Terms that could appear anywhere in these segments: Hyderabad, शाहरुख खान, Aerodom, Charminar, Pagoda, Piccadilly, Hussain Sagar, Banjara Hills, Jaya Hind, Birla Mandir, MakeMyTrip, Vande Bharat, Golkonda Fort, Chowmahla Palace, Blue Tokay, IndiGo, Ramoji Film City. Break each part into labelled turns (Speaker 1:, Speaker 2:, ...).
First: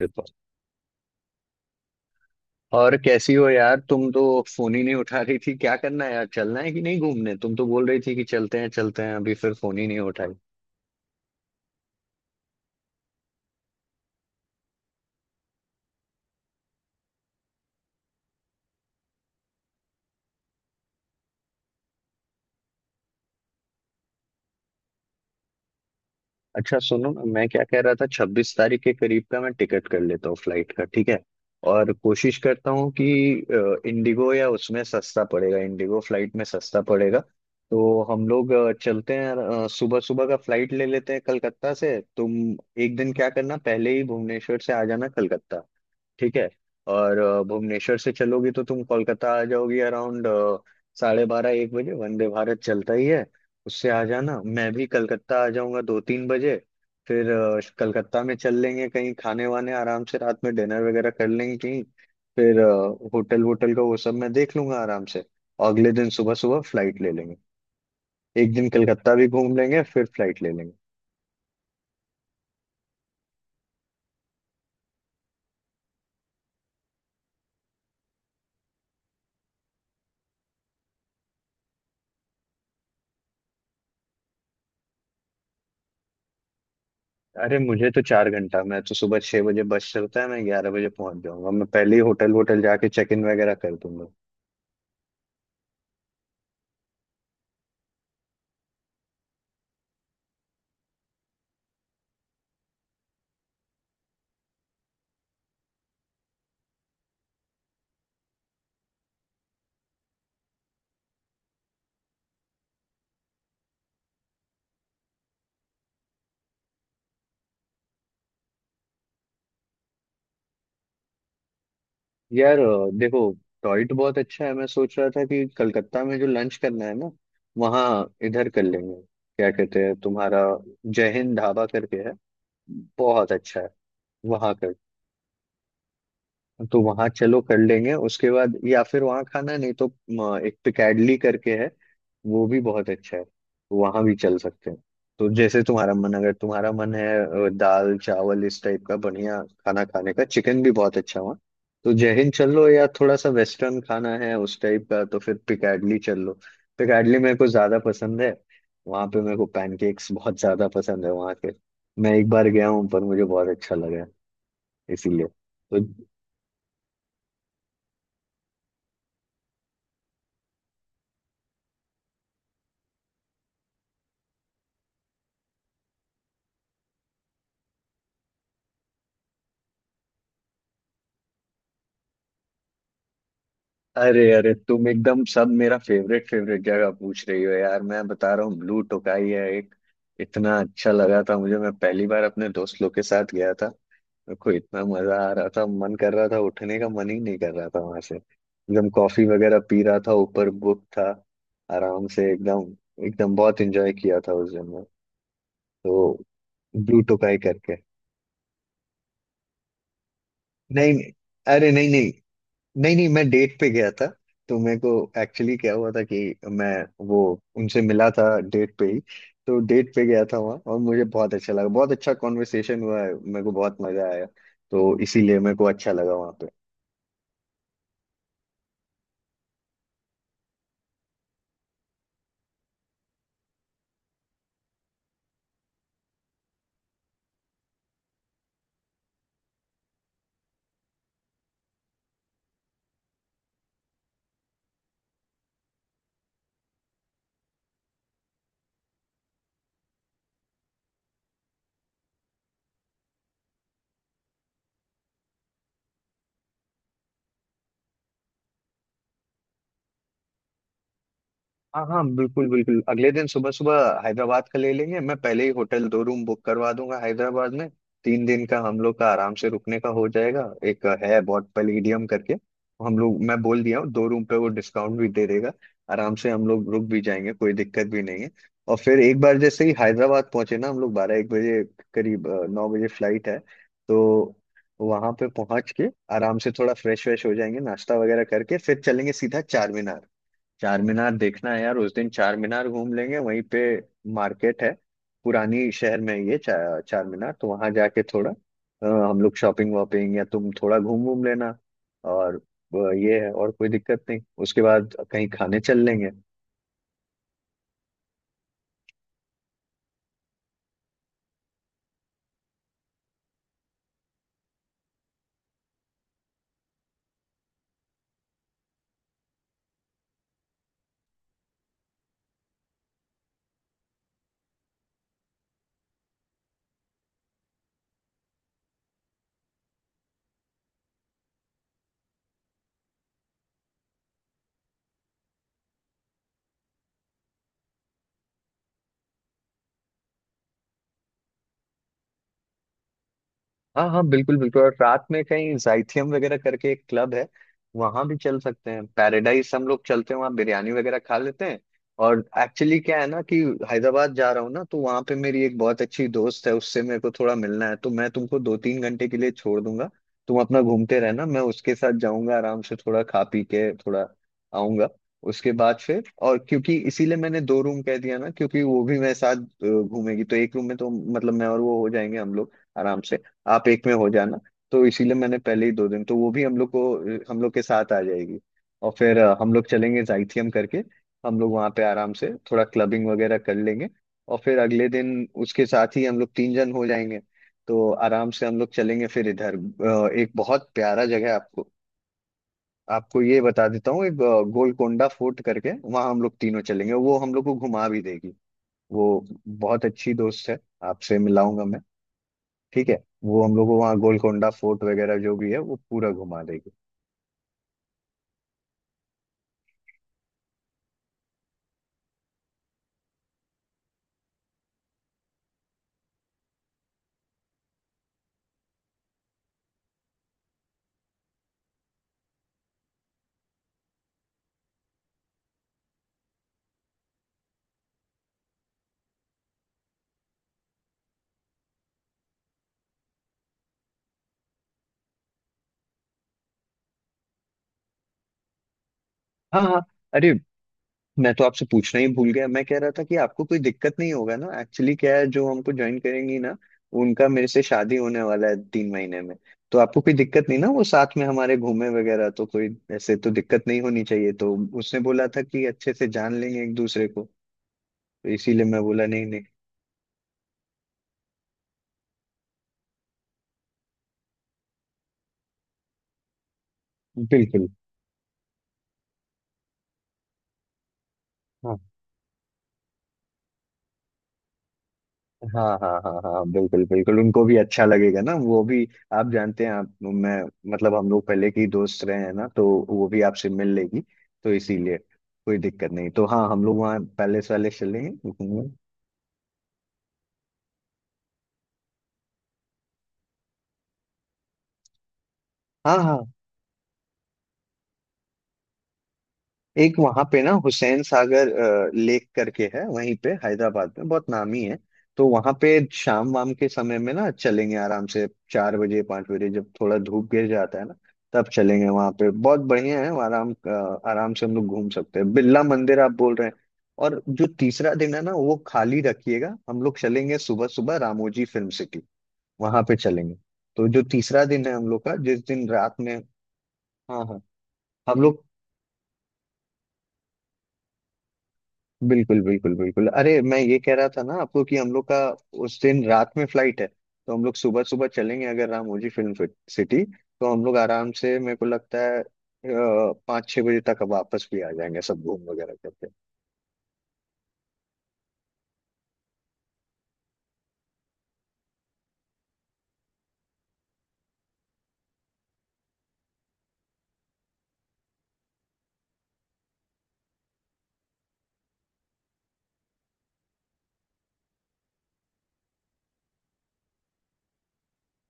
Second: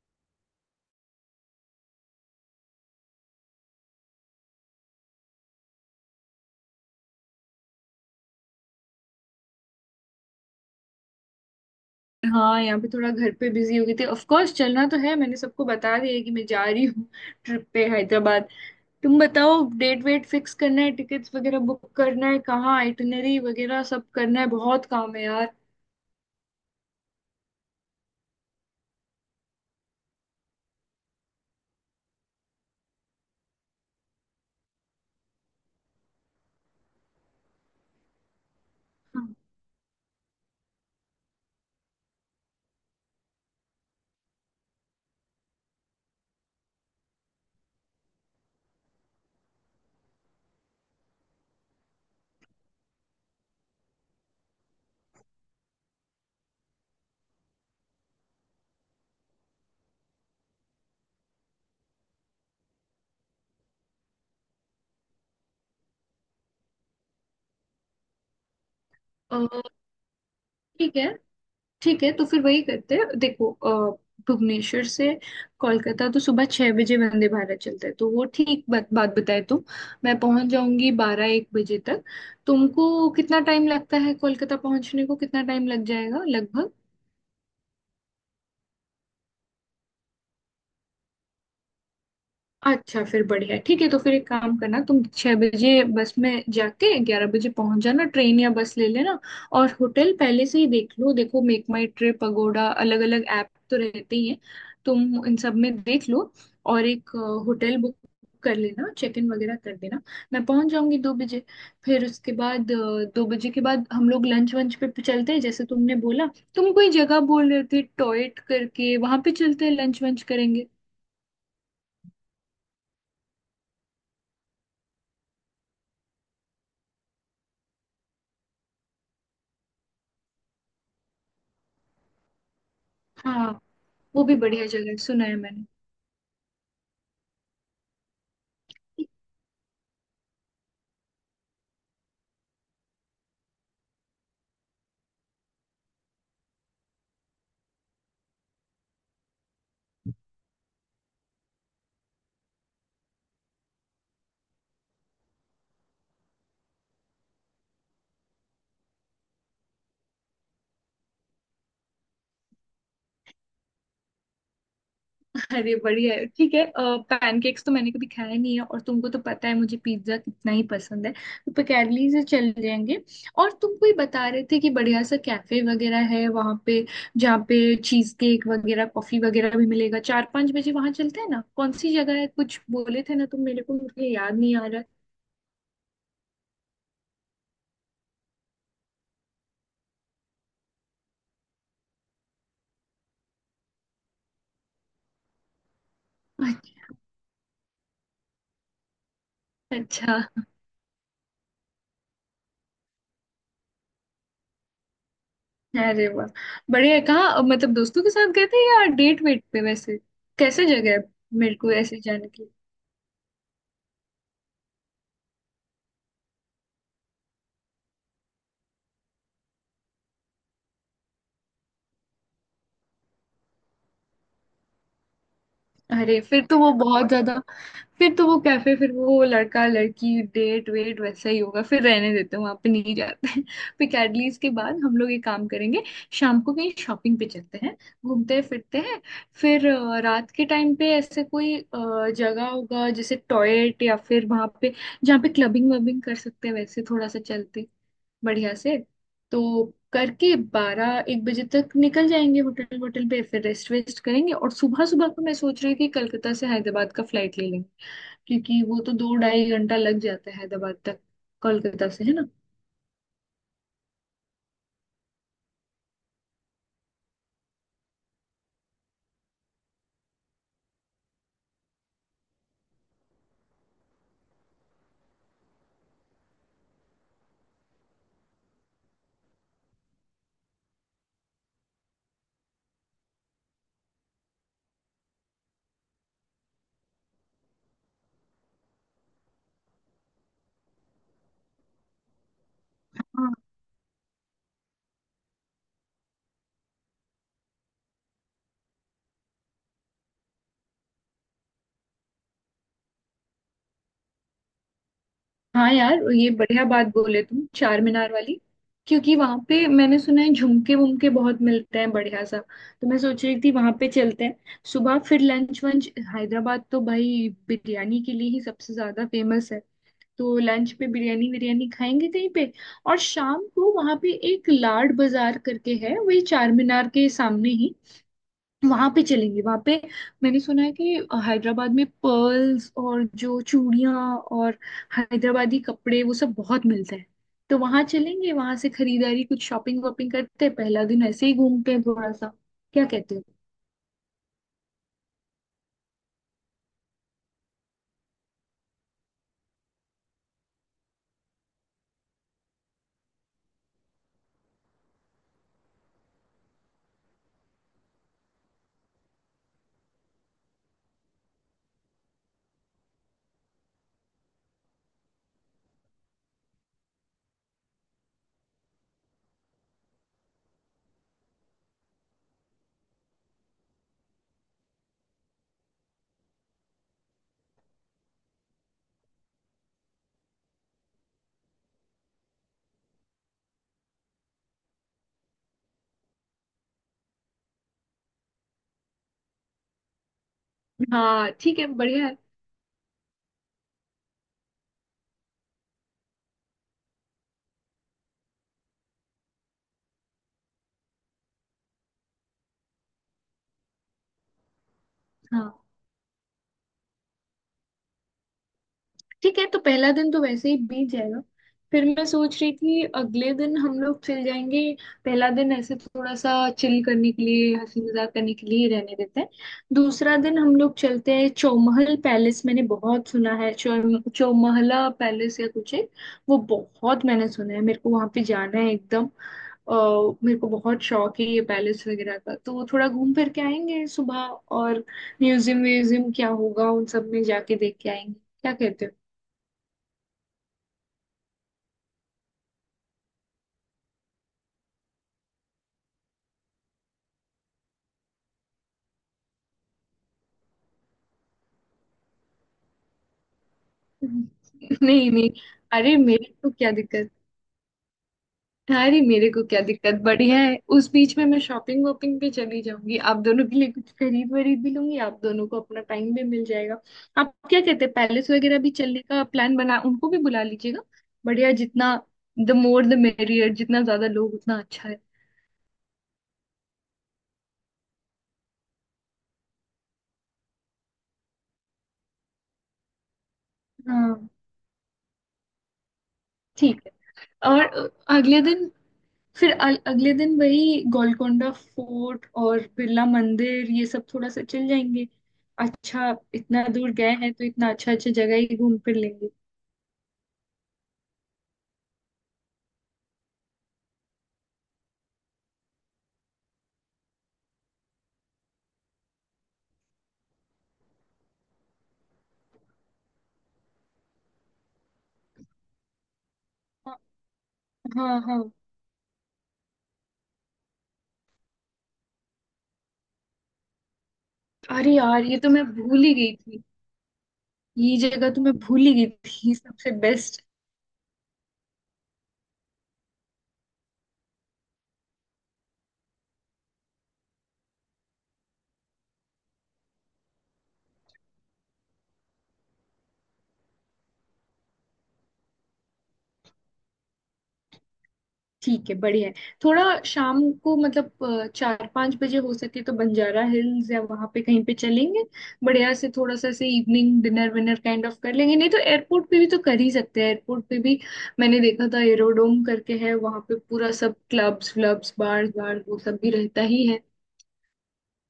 Speaker 1: बिल्कुल। और कैसी हो यार? तुम तो फोन ही नहीं उठा रही थी। क्या करना है यार? चलना है कि नहीं घूमने? तुम तो बोल रही थी कि चलते हैं अभी, फिर फोन ही नहीं उठाई।
Speaker 2: हाँ, यहाँ पे थोड़ा घर पे बिजी हो गई थी। ऑफ कोर्स चलना तो है, मैंने सबको बता दिया है कि मैं जा रही हूँ ट्रिप पे हैदराबाद। तुम बताओ, डेट वेट फिक्स करना है, टिकट्स वगैरह बुक करना है, कहाँ आइटनरी वगैरह सब करना है, बहुत काम है यार।
Speaker 1: अच्छा सुनो ना, मैं क्या कह रहा था, 26 तारीख के करीब का मैं टिकट कर लेता हूँ फ्लाइट का, ठीक है? और कोशिश करता हूँ कि इंडिगो या उसमें सस्ता पड़ेगा, इंडिगो फ्लाइट में सस्ता पड़ेगा। तो हम लोग चलते
Speaker 2: हाँ।
Speaker 1: हैं, सुबह सुबह का फ्लाइट ले लेते हैं कलकत्ता से। तुम एक दिन क्या करना, पहले ही भुवनेश्वर से आ जाना कलकत्ता, ठीक है? और भुवनेश्वर से चलोगी तो तुम कोलकाता आ जाओगी अराउंड 12:30-1 बजे, वंदे भारत चलता ही है, उससे आ जाना। मैं भी कलकत्ता आ जाऊंगा 2-3 बजे। फिर कलकत्ता में चल लेंगे कहीं खाने वाने, आराम से रात में डिनर वगैरह कर लेंगे कहीं। फिर होटल वोटल का वो सब मैं देख लूंगा आराम से। अगले दिन सुबह सुबह फ्लाइट ले लेंगे। एक दिन कलकत्ता भी
Speaker 2: अ,
Speaker 1: घूम लेंगे, फिर फ्लाइट ले लेंगे।
Speaker 2: ठीक है। ठीक है, तो फिर वही करते हैं, देखो भुवनेश्वर से कोलकाता तो सुबह 6 बजे वंदे भारत चलता है, तो वो ठीक बात बात बताए तुम। मैं पहुंच जाऊंगी 12 एक बजे तक। तुमको कितना टाइम लगता है कोलकाता पहुंचने को, कितना टाइम लग जाएगा लगभग।
Speaker 1: अरे मुझे तो 4 घंटा, मैं तो सुबह 6 बजे बस चलता है, मैं 11 बजे पहुंच जाऊंगा। मैं पहले ही होटल वोटल जाके
Speaker 2: अच्छा
Speaker 1: चेक
Speaker 2: फिर
Speaker 1: इन वगैरह
Speaker 2: बढ़िया है।
Speaker 1: कर
Speaker 2: ठीक है, तो
Speaker 1: दूंगा।
Speaker 2: फिर एक काम करना, तुम 6 बजे बस में जाके 11 बजे पहुंच जाना, ट्रेन या बस ले लेना। और होटल पहले से ही देख लो, देखो मेक माई ट्रिप, पगोडा, अलग अलग ऐप तो रहते ही हैं, तुम इन सब में देख लो। और एक होटल बुक कर लेना, चेक इन वगैरह कर देना। मैं पहुंच जाऊंगी 2 बजे। फिर उसके बाद 2 बजे के बाद हम लोग लंच वंच पे पे चलते हैं जैसे तुमने बोला। तुम कोई जगह बोल रहे थे टॉयट करके, वहां पे चलते हैं, लंच वंच करेंगे।
Speaker 1: यार देखो, टॉयट बहुत अच्छा है। मैं सोच रहा था कि कलकत्ता में जो लंच करना है ना, वहाँ इधर कर लेंगे। क्या कहते हैं तुम्हारा, जय हिंद ढाबा करके है, बहुत
Speaker 2: हाँ,
Speaker 1: अच्छा है,
Speaker 2: वो भी
Speaker 1: वहाँ
Speaker 2: बढ़िया
Speaker 1: कर।
Speaker 2: जगह है, सुना है मैंने।
Speaker 1: तो वहां चलो कर लेंगे उसके बाद, या फिर वहां खाना नहीं तो एक पिकैडली करके है, वो भी बहुत अच्छा है, वहां भी चल सकते हैं। तो जैसे तुम्हारा मन, अगर तुम्हारा मन है दाल चावल इस टाइप का बढ़िया खाना खाने का, चिकन भी बहुत अच्छा वहाँ, तो जय हिंद चल लो, या थोड़ा सा वेस्टर्न खाना है उस टाइप का तो फिर पिकैडली चल लो। पिकैडली मेरे को ज्यादा पसंद है। वहां पे मेरे को पैनकेक्स बहुत ज्यादा पसंद है वहां के। मैं एक बार गया हूँ पर मुझे बहुत अच्छा लगा है, इसीलिए
Speaker 2: अरे
Speaker 1: तो।
Speaker 2: बढ़िया है। ठीक है, पैनकेक्स तो मैंने कभी खाया नहीं है, और तुमको तो पता है मुझे पिज्जा कितना ही पसंद है, तो पिकैडली से चल जाएंगे। और तुम कोई बता रहे थे कि बढ़िया सा कैफे वगैरह है वहाँ पे, जहाँ पे चीज केक वगैरह, कॉफी वगैरह भी मिलेगा, 4-5 बजे वहाँ चलते हैं ना। कौन सी जगह है, कुछ बोले थे ना तुम मेरे को, मुझे
Speaker 1: अरे
Speaker 2: याद
Speaker 1: अरे,
Speaker 2: नहीं आ रहा।
Speaker 1: तुम एकदम सब मेरा फेवरेट फेवरेट जगह पूछ रही हो यार। मैं बता रहा हूँ, ब्लू टोकाई है एक, इतना अच्छा लगा था मुझे। मैं पहली बार अपने दोस्त लोग के साथ गया था, मेरे को इतना मजा आ रहा था, मन कर रहा था, उठने का मन ही नहीं कर रहा था वहां से। एकदम कॉफी वगैरह पी रहा था,
Speaker 2: अच्छा।
Speaker 1: ऊपर बुक था, आराम से एकदम एकदम बहुत एंजॉय किया था उस दिन में तो।
Speaker 2: अरे वाह, बढ़िया है।
Speaker 1: ब्लू टोकाई
Speaker 2: कहाँ मतलब
Speaker 1: करके।
Speaker 2: दोस्तों के साथ गए थे या डेट वेट पे, वैसे कैसे जगह
Speaker 1: नहीं
Speaker 2: है,
Speaker 1: नहीं,
Speaker 2: मेरे
Speaker 1: अरे
Speaker 2: को
Speaker 1: नहीं
Speaker 2: ऐसे
Speaker 1: नहीं,
Speaker 2: जाने की।
Speaker 1: नहीं नहीं मैं डेट पे गया था। तो मेरे को एक्चुअली क्या हुआ था कि मैं, वो, उनसे मिला था डेट पे ही। तो डेट पे गया था वहाँ और मुझे बहुत अच्छा लगा, बहुत अच्छा कॉन्वर्सेशन हुआ है, मेरे को बहुत मजा आया। तो इसीलिए मेरे को अच्छा लगा
Speaker 2: अरे
Speaker 1: वहाँ।
Speaker 2: फिर तो वो बहुत ज्यादा, फिर तो वो कैफे, फिर वो लड़का लड़की डेट वेट वैसा ही होगा, फिर रहने देते हैं, वहां पे नहीं जाते हैं। फिर कैडलीज के बाद हम लोग एक काम करेंगे, शाम को कहीं शॉपिंग पे चलते हैं, घूमते हैं, फिरते हैं। फिर रात के टाइम पे ऐसे कोई जगह होगा जैसे टॉयलेट, या फिर वहां पे जहाँ पे क्लबिंग वबिंग कर सकते हैं, वैसे थोड़ा सा चलते बढ़िया से। तो करके 12 एक बजे तक निकल जाएंगे, होटल होटल पे फिर रेस्ट वेस्ट करेंगे। और सुबह सुबह को मैं सोच रही थी कलकत्ता से हैदराबाद का फ्लाइट ले लेंगे, क्योंकि वो तो 2-2.5 घंटा लग जाता है हैदराबाद तक,
Speaker 1: हाँ
Speaker 2: कोलकाता
Speaker 1: हाँ,
Speaker 2: से, है ना।
Speaker 1: बिल्कुल बिल्कुल, अगले दिन सुबह सुबह हैदराबाद का ले लेंगे। मैं पहले ही होटल 2 रूम बुक करवा दूंगा हैदराबाद में। 3 दिन का हम लोग का आराम से रुकने का हो जाएगा। एक है बहुत पैलेडियम करके। हम लोग, मैं बोल दिया हूँ 2 रूम पे, वो डिस्काउंट भी दे देगा। आराम से हम लोग रुक भी जाएंगे, कोई दिक्कत भी नहीं है। और फिर एक बार जैसे ही हैदराबाद पहुंचे ना हम लोग, 12-1 बजे करीब 9 बजे फ्लाइट है तो। वहां पे पहुंच के आराम से थोड़ा फ्रेश व्रेश हो जाएंगे, नाश्ता वगैरह करके फिर चलेंगे सीधा चार, चार मीनार देखना है यार। उस दिन चार मीनार घूम लेंगे, वहीं पे मार्केट है पुरानी शहर में ये चार मीनार। तो वहां जाके थोड़ा हम लोग शॉपिंग वॉपिंग, या तुम थोड़ा घूम घूम लेना। और ये है, और कोई दिक्कत नहीं, उसके बाद कहीं खाने
Speaker 2: हाँ
Speaker 1: चल
Speaker 2: यार,
Speaker 1: लेंगे।
Speaker 2: ये बढ़िया बात बोले तुम, चार मीनार वाली। क्योंकि वहां पे मैंने सुना है झुमके वुमके बहुत मिलते हैं बढ़िया सा, तो मैं सोच रही थी वहां पे चलते हैं। सुबह फिर लंच वंच, हैदराबाद तो भाई बिरयानी के लिए ही सबसे ज्यादा फेमस है, तो लंच पे बिरयानी विरयानी खाएंगे कहीं पे। और शाम को वहां पे एक लाड बाजार करके है, वही चार मीनार के सामने ही, वहां पे चलेंगे। वहां पे मैंने सुना है कि हैदराबाद में पर्ल्स, और जो चूड़ियां और हैदराबादी कपड़े वो सब बहुत मिलते हैं, तो वहां चलेंगे, वहां से खरीदारी, कुछ शॉपिंग वॉपिंग करते हैं, पहला दिन ऐसे ही घूमते हैं थोड़ा सा। क्या कहते हो।
Speaker 1: हाँ हाँ, बिल्कुल बिल्कुल। और रात में कहीं जाइथियम वगैरह करके एक क्लब है, वहां भी चल सकते हैं। पैराडाइज हम लोग चलते हैं, वहाँ बिरयानी वगैरह खा लेते हैं। और एक्चुअली क्या है ना कि हैदराबाद जा रहा हूँ ना, तो वहाँ पे मेरी एक बहुत अच्छी दोस्त है, उससे मेरे को थोड़ा मिलना है, तो मैं तुमको 2-3 घंटे के लिए छोड़ दूंगा। तुम अपना घूमते रहना, मैं उसके साथ जाऊंगा, आराम से थोड़ा खा पी के थोड़ा आऊंगा। उसके बाद फिर, और क्योंकि इसीलिए मैंने 2 रूम कह दिया ना, क्योंकि वो भी मेरे साथ घूमेगी तो एक रूम में तो, मतलब मैं और वो हो जाएंगे हम लोग आराम से, आप एक में हो जाना। तो इसीलिए मैंने पहले ही 2 दिन, तो वो भी हम लोग को हम लोग के साथ आ जाएगी। और फिर हम लोग चलेंगे जाइथियम करके, हम लोग वहाँ पे आराम से थोड़ा क्लबिंग वगैरह कर लेंगे। और फिर अगले दिन उसके साथ ही हम लोग 3 जन हो जाएंगे। तो आराम से हम लोग चलेंगे। फिर इधर एक बहुत प्यारा जगह
Speaker 2: हाँ
Speaker 1: है
Speaker 2: ठीक है,
Speaker 1: आपको
Speaker 2: बढ़िया है।
Speaker 1: आपको ये बता देता हूँ, एक गोलकोंडा फोर्ट करके, वहाँ हम लोग तीनों चलेंगे, वो हम लोग को घुमा भी देगी। वो बहुत अच्छी दोस्त है, आपसे मिलाऊंगा मैं, ठीक है? वो हम लोग को वहाँ गोलकोंडा फोर्ट वगैरह जो भी
Speaker 2: हाँ
Speaker 1: है वो पूरा घुमा देगी।
Speaker 2: ठीक है, तो पहला दिन तो वैसे ही बीत जाएगा। फिर मैं सोच रही थी अगले दिन हम लोग चल जाएंगे, पहला दिन ऐसे थोड़ा सा चिल करने के लिए, हंसी मजाक करने के लिए ही रहने देते हैं। दूसरा दिन हम लोग चलते हैं चौमहल पैलेस, मैंने बहुत सुना है, चौ चौमहला पैलेस या कुछ है। वो बहुत मैंने सुना है, मेरे को वहां पे जाना है एकदम। अ, मेरे को बहुत शौक है ये पैलेस वगैरह का, तो वो थोड़ा घूम फिर के आएंगे सुबह। और म्यूजियम व्यूजियम क्या होगा उन सब में जाके देख के आएंगे, क्या कहते हो।
Speaker 1: हाँ हाँ। अरे मैं तो आपसे पूछना ही भूल गया, मैं कह रहा था कि आपको कोई दिक्कत नहीं होगा ना। एक्चुअली क्या है, जो हमको ज्वाइन करेंगी ना, उनका मेरे से शादी होने वाला है 3 महीने में। तो आपको कोई दिक्कत नहीं ना, वो साथ में हमारे घूमे वगैरह, तो कोई ऐसे तो दिक्कत नहीं होनी चाहिए। तो उसने
Speaker 2: नहीं
Speaker 1: बोला
Speaker 2: नहीं,
Speaker 1: था कि अच्छे
Speaker 2: अरे
Speaker 1: से
Speaker 2: मेरे
Speaker 1: जान
Speaker 2: को
Speaker 1: लेंगे
Speaker 2: क्या
Speaker 1: एक दूसरे
Speaker 2: दिक्कत।
Speaker 1: को। तो इसीलिए मैं
Speaker 2: अरे
Speaker 1: बोला, नहीं
Speaker 2: मेरे को
Speaker 1: नहीं।
Speaker 2: क्या दिक्कत, बढ़िया है। उस बीच में मैं शॉपिंग वॉपिंग पे चली जाऊंगी, आप दोनों के लिए कुछ खरीद वरीद भी लूंगी, आप दोनों को अपना टाइम भी मिल जाएगा। आप क्या
Speaker 1: बिल्कुल।
Speaker 2: कहते हैं, पैलेस वगैरह भी चलने का प्लान बना, उनको भी बुला लीजिएगा। बढ़िया, जितना, द मोर द मेरियर, जितना ज्यादा लोग उतना अच्छा है।
Speaker 1: हाँ हाँ हाँ हाँ, बिल्कुल बिल्कुल, उनको भी अच्छा लगेगा ना, वो भी आप जानते हैं। आप, मैं, मतलब हम लोग पहले के ही दोस्त रहे हैं ना, तो वो भी आपसे मिल लेगी।
Speaker 2: हाँ
Speaker 1: तो इसीलिए कोई दिक्कत नहीं। तो हाँ, हम लोग
Speaker 2: ठीक है।
Speaker 1: वहाँ पैलेस
Speaker 2: और
Speaker 1: वैलेस चलेंगे
Speaker 2: अगले
Speaker 1: घूमने।
Speaker 2: दिन, फिर अगले दिन वही गोलकोंडा फोर्ट और बिरला मंदिर, ये सब थोड़ा सा चल जाएंगे।
Speaker 1: हाँ
Speaker 2: अच्छा,
Speaker 1: हाँ।
Speaker 2: इतना दूर गए हैं तो इतना अच्छा अच्छा जगह ही घूम फिर लेंगे।
Speaker 1: एक वहां पे ना, हुसैन सागर लेक करके है वहीं पे हैदराबाद में, बहुत नामी है। तो वहां पे शाम वाम के समय में ना चलेंगे आराम से, 4 बजे 5 बजे जब थोड़ा धूप गिर जाता है ना, तब चलेंगे वहां पे। बहुत बढ़िया है वहाँ, आराम से हम लोग घूम सकते हैं। बिरला मंदिर आप बोल रहे हैं।
Speaker 2: हाँ
Speaker 1: और जो तीसरा दिन है
Speaker 2: हाँ
Speaker 1: ना,
Speaker 2: हाँ।
Speaker 1: वो खाली रखिएगा, हम लोग चलेंगे सुबह सुबह रामोजी फिल्म सिटी। वहां पे चलेंगे। तो जो तीसरा दिन है हम
Speaker 2: अरे
Speaker 1: लोग का,
Speaker 2: यार, ये
Speaker 1: जिस
Speaker 2: तो मैं
Speaker 1: दिन रात
Speaker 2: भूल ही
Speaker 1: में।
Speaker 2: गई थी।
Speaker 1: हाँ हाँ,
Speaker 2: ये
Speaker 1: हम
Speaker 2: जगह तो
Speaker 1: लोग
Speaker 2: मैं भूल ही गई थी। सबसे बेस्ट।
Speaker 1: बिल्कुल बिल्कुल बिल्कुल। अरे मैं ये कह रहा था ना आपको कि हम लोग का उस दिन रात में फ्लाइट है, तो हम लोग सुबह सुबह चलेंगे अगर रामोजी फिल्म सिटी, तो हम लोग आराम से, मेरे को लगता है 5-6 बजे तक वापस भी आ जाएंगे सब घूम वगैरह करके।
Speaker 2: ठीक है, बढ़िया है। थोड़ा शाम को मतलब 4-5 बजे हो सके तो बंजारा हिल्स या वहां पे कहीं पे चलेंगे, बढ़िया से थोड़ा सा ऐसे इवनिंग डिनर विनर काइंड ऑफ कर लेंगे। नहीं तो एयरपोर्ट पे भी तो कर ही सकते हैं, एयरपोर्ट पे भी मैंने देखा था एरोडोम करके है वहां पे, पूरा सब क्लब्स व्लब्स बार्स बार वो सब भी रहता ही है।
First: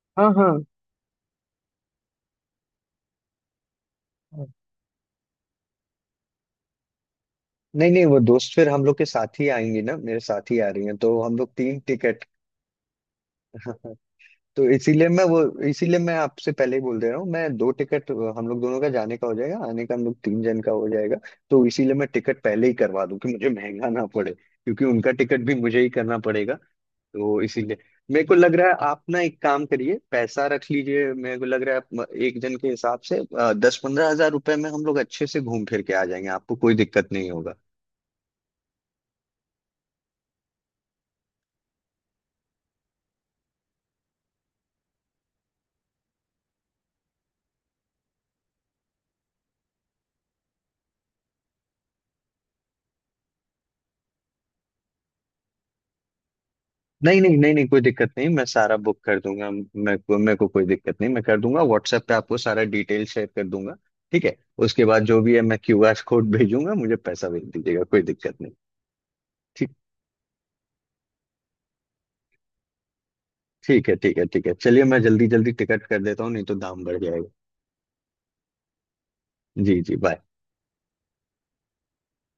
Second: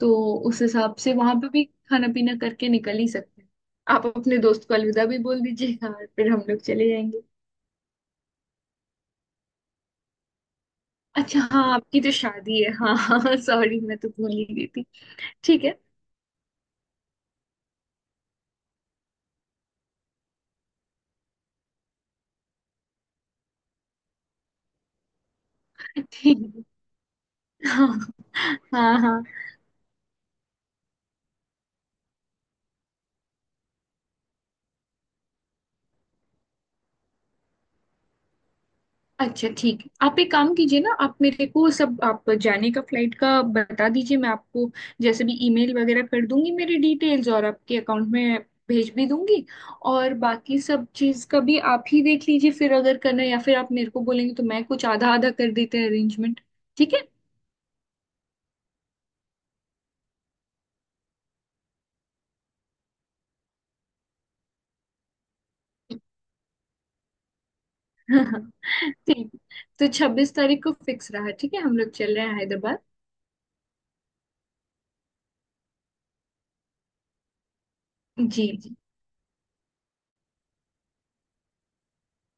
Speaker 2: तो
Speaker 1: हाँ हाँ
Speaker 2: उस हिसाब से वहां पे भी खाना पीना करके निकल ही सकते हैं। आप अपने
Speaker 1: हाँ।
Speaker 2: दोस्त को अलविदा भी बोल दीजिएगा और फिर हम लोग चले जाएंगे।
Speaker 1: नहीं नहीं, वो दोस्त फिर हम लोग के साथ ही आएंगी ना, मेरे साथ ही आ रही हैं, तो हम
Speaker 2: अच्छा
Speaker 1: लोग
Speaker 2: हाँ,
Speaker 1: तीन
Speaker 2: आपकी तो
Speaker 1: टिकट
Speaker 2: शादी है, हाँ हाँ, सॉरी मैं तो भूल ही गई
Speaker 1: तो
Speaker 2: थी।
Speaker 1: इसीलिए मैं वो,
Speaker 2: ठीक है।
Speaker 1: इसीलिए मैं आपसे पहले ही बोल दे रहा हूँ, मैं 2 टिकट, हम लोग दोनों का जाने का हो जाएगा, आने का हम लोग 3 जन का हो जाएगा। तो इसीलिए मैं टिकट पहले ही करवा दूं कि मुझे महंगा ना पड़े, क्योंकि उनका टिकट भी मुझे ही करना
Speaker 2: ठीक
Speaker 1: पड़ेगा।
Speaker 2: है।
Speaker 1: तो इसीलिए
Speaker 2: हाँ
Speaker 1: मेरे को लग रहा है,
Speaker 2: हाँ
Speaker 1: आप ना
Speaker 2: हाँ।
Speaker 1: एक काम करिए, पैसा रख लीजिए। मेरे को लग रहा है, आप एक जन के हिसाब से 10-15 हज़ार रुपए में हम लोग अच्छे से घूम फिर के आ जाएंगे, आपको कोई दिक्कत नहीं होगा।
Speaker 2: अच्छा ठीक है, आप एक काम कीजिए ना, आप मेरे को सब, आप जाने का फ्लाइट का बता दीजिए, मैं आपको जैसे भी ईमेल वगैरह कर दूंगी मेरी डिटेल्स, और आपके अकाउंट में भेज भी दूंगी। और बाकी सब चीज़ का भी आप ही देख लीजिए फिर, अगर करना है या फिर आप मेरे को बोलेंगे तो मैं कुछ आधा आधा कर देते हैं अरेंजमेंट। ठीक है।
Speaker 1: नहीं नहीं नहीं नहीं कोई दिक्कत नहीं, मैं सारा बुक कर दूंगा। मेरे को कोई दिक्कत नहीं, मैं कर दूंगा, व्हाट्सएप पे आपको सारा डिटेल शेयर कर दूंगा, ठीक है? उसके बाद जो भी है मैं क्यूआर कोड भेजूंगा, मुझे पैसा भेज दीजिएगा, कोई दिक्कत नहीं।
Speaker 2: ठीक है।
Speaker 1: ठीक।
Speaker 2: तो 26 तारीख को फिक्स रहा, ठीक है, हम लोग चल रहे हैं हैदराबाद।
Speaker 1: ठीक है ठीक है ठीक है, चलिए मैं जल्दी जल्दी टिकट कर देता हूँ, नहीं तो दाम बढ़ जाएगा।
Speaker 2: जी जी।
Speaker 1: जी जी, बाय।